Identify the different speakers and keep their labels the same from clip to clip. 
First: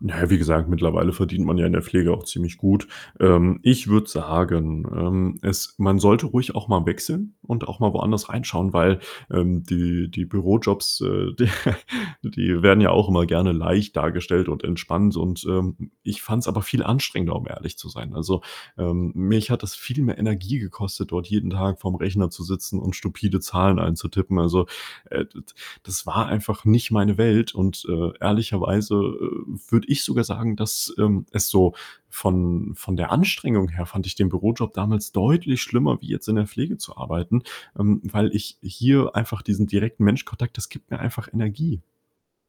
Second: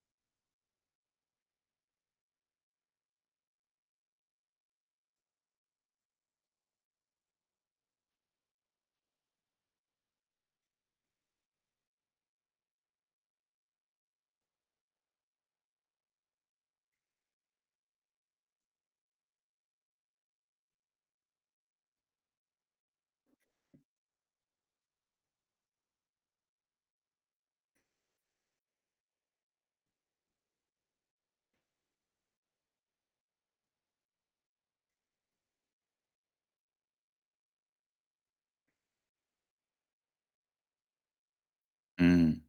Speaker 1: Na ja, wie gesagt, mittlerweile verdient man ja in der Pflege auch ziemlich gut. Ähm, ich würde sagen, ähm, es man sollte ruhig auch mal wechseln und auch mal woanders reinschauen, weil, ähm, die die Bürojobs, äh, die werden ja auch immer gerne leicht dargestellt und entspannt und, ähm, ich fand's aber viel anstrengender, um ehrlich zu sein. Also, ähm, mich hat das viel mehr Energie gekostet, dort jeden Tag vor'm Rechner zu sitzen und stupide Zahlen einzutippen. Also, äh, d das war einfach nicht meine Welt und, äh, ehrlicherweise, äh, würde ich sogar sagen, dass, ähm, es so von von der Anstrengung her fand ich den Bürojob damals deutlich schlimmer, wie jetzt in der Pflege zu arbeiten, ähm, weil ich hier einfach diesen direkten Menschkontakt das gibt mir einfach Energie.
Speaker 2: Mhm.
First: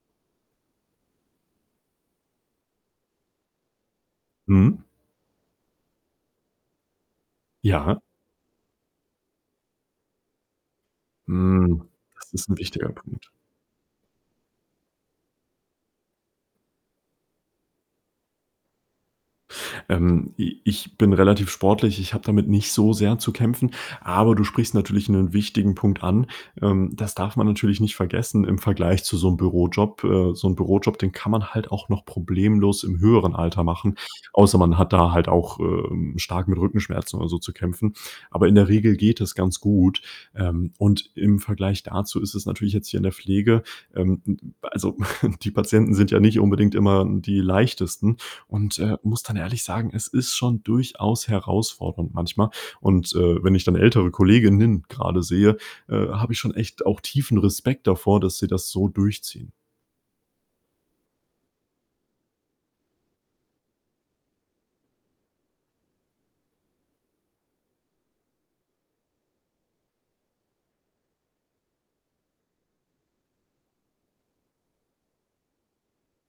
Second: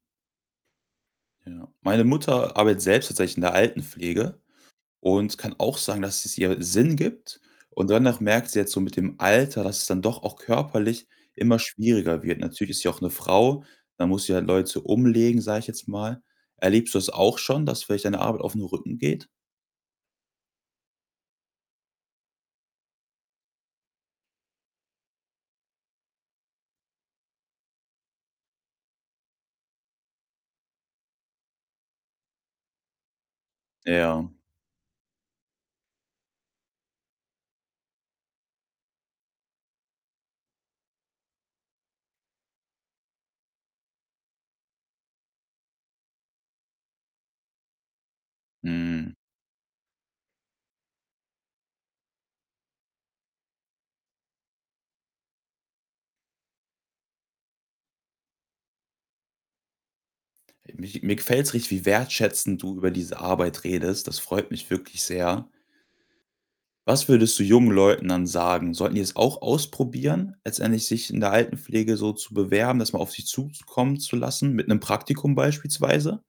Speaker 2: Ja. Meine Mutter arbeitet selbst tatsächlich in der Altenpflege
Speaker 1: Mhm.
Speaker 2: und kann auch sagen, dass es ihr Sinn gibt. Und
Speaker 1: Ja.
Speaker 2: dennoch merkt sie jetzt so mit dem Alter, dass es dann doch auch körperlich immer
Speaker 1: Mhm,
Speaker 2: schwieriger
Speaker 1: das
Speaker 2: wird.
Speaker 1: ist 'n
Speaker 2: Natürlich ist sie
Speaker 1: wichtiger
Speaker 2: auch 'ne
Speaker 1: Punkt.
Speaker 2: Frau, da muss sie halt Leute umlegen, sage ich jetzt mal. Erlebst du das auch schon, dass vielleicht deine Arbeit auf 'n Rücken geht?
Speaker 1: Ähm, i ich bin relativ sportlich. Ich habe damit nicht so sehr zu kämpfen, aber du sprichst natürlich 'nen wichtigen Punkt an. Ähm, das darf man natürlich nicht vergessen im Vergleich zu so 'nem Bürojob. Äh, so 'n Bürojob, den kann man halt auch noch problemlos im höheren Alter machen,
Speaker 2: Ja.
Speaker 1: außer man hat da halt auch, äh, ähm, stark mit Rückenschmerzen oder so zu kämpfen. Aber in der Regel geht es ganz gut. Ähm, und im Vergleich dazu ist es natürlich jetzt hier in der Pflege ähm, hm, also die Patienten sind ja nicht unbedingt immer die leichtesten und, äh,
Speaker 2: Mhm.
Speaker 1: muss dann ehrlich sagen, es ist schon durchaus herausfordernd manchmal. Und, äh, wenn ich dann ältere Kolleginnen grade sehe, äh, habe ich schon echt auch tiefen Respekt davor, dass sie das so durchziehen.
Speaker 2: Mi mir gefällt's richtig, wie wertschätzend du über diese Arbeit redest. Das freut mich wirklich sehr. Was würdest du jungen Leuten dann sagen? Sollten die es auch ausprobieren, letztendlich sich in der Altenpflege so zu bewerben, das mal auf sich zu zukommen zu lassen mit 'nem Praktikum beispielsweise?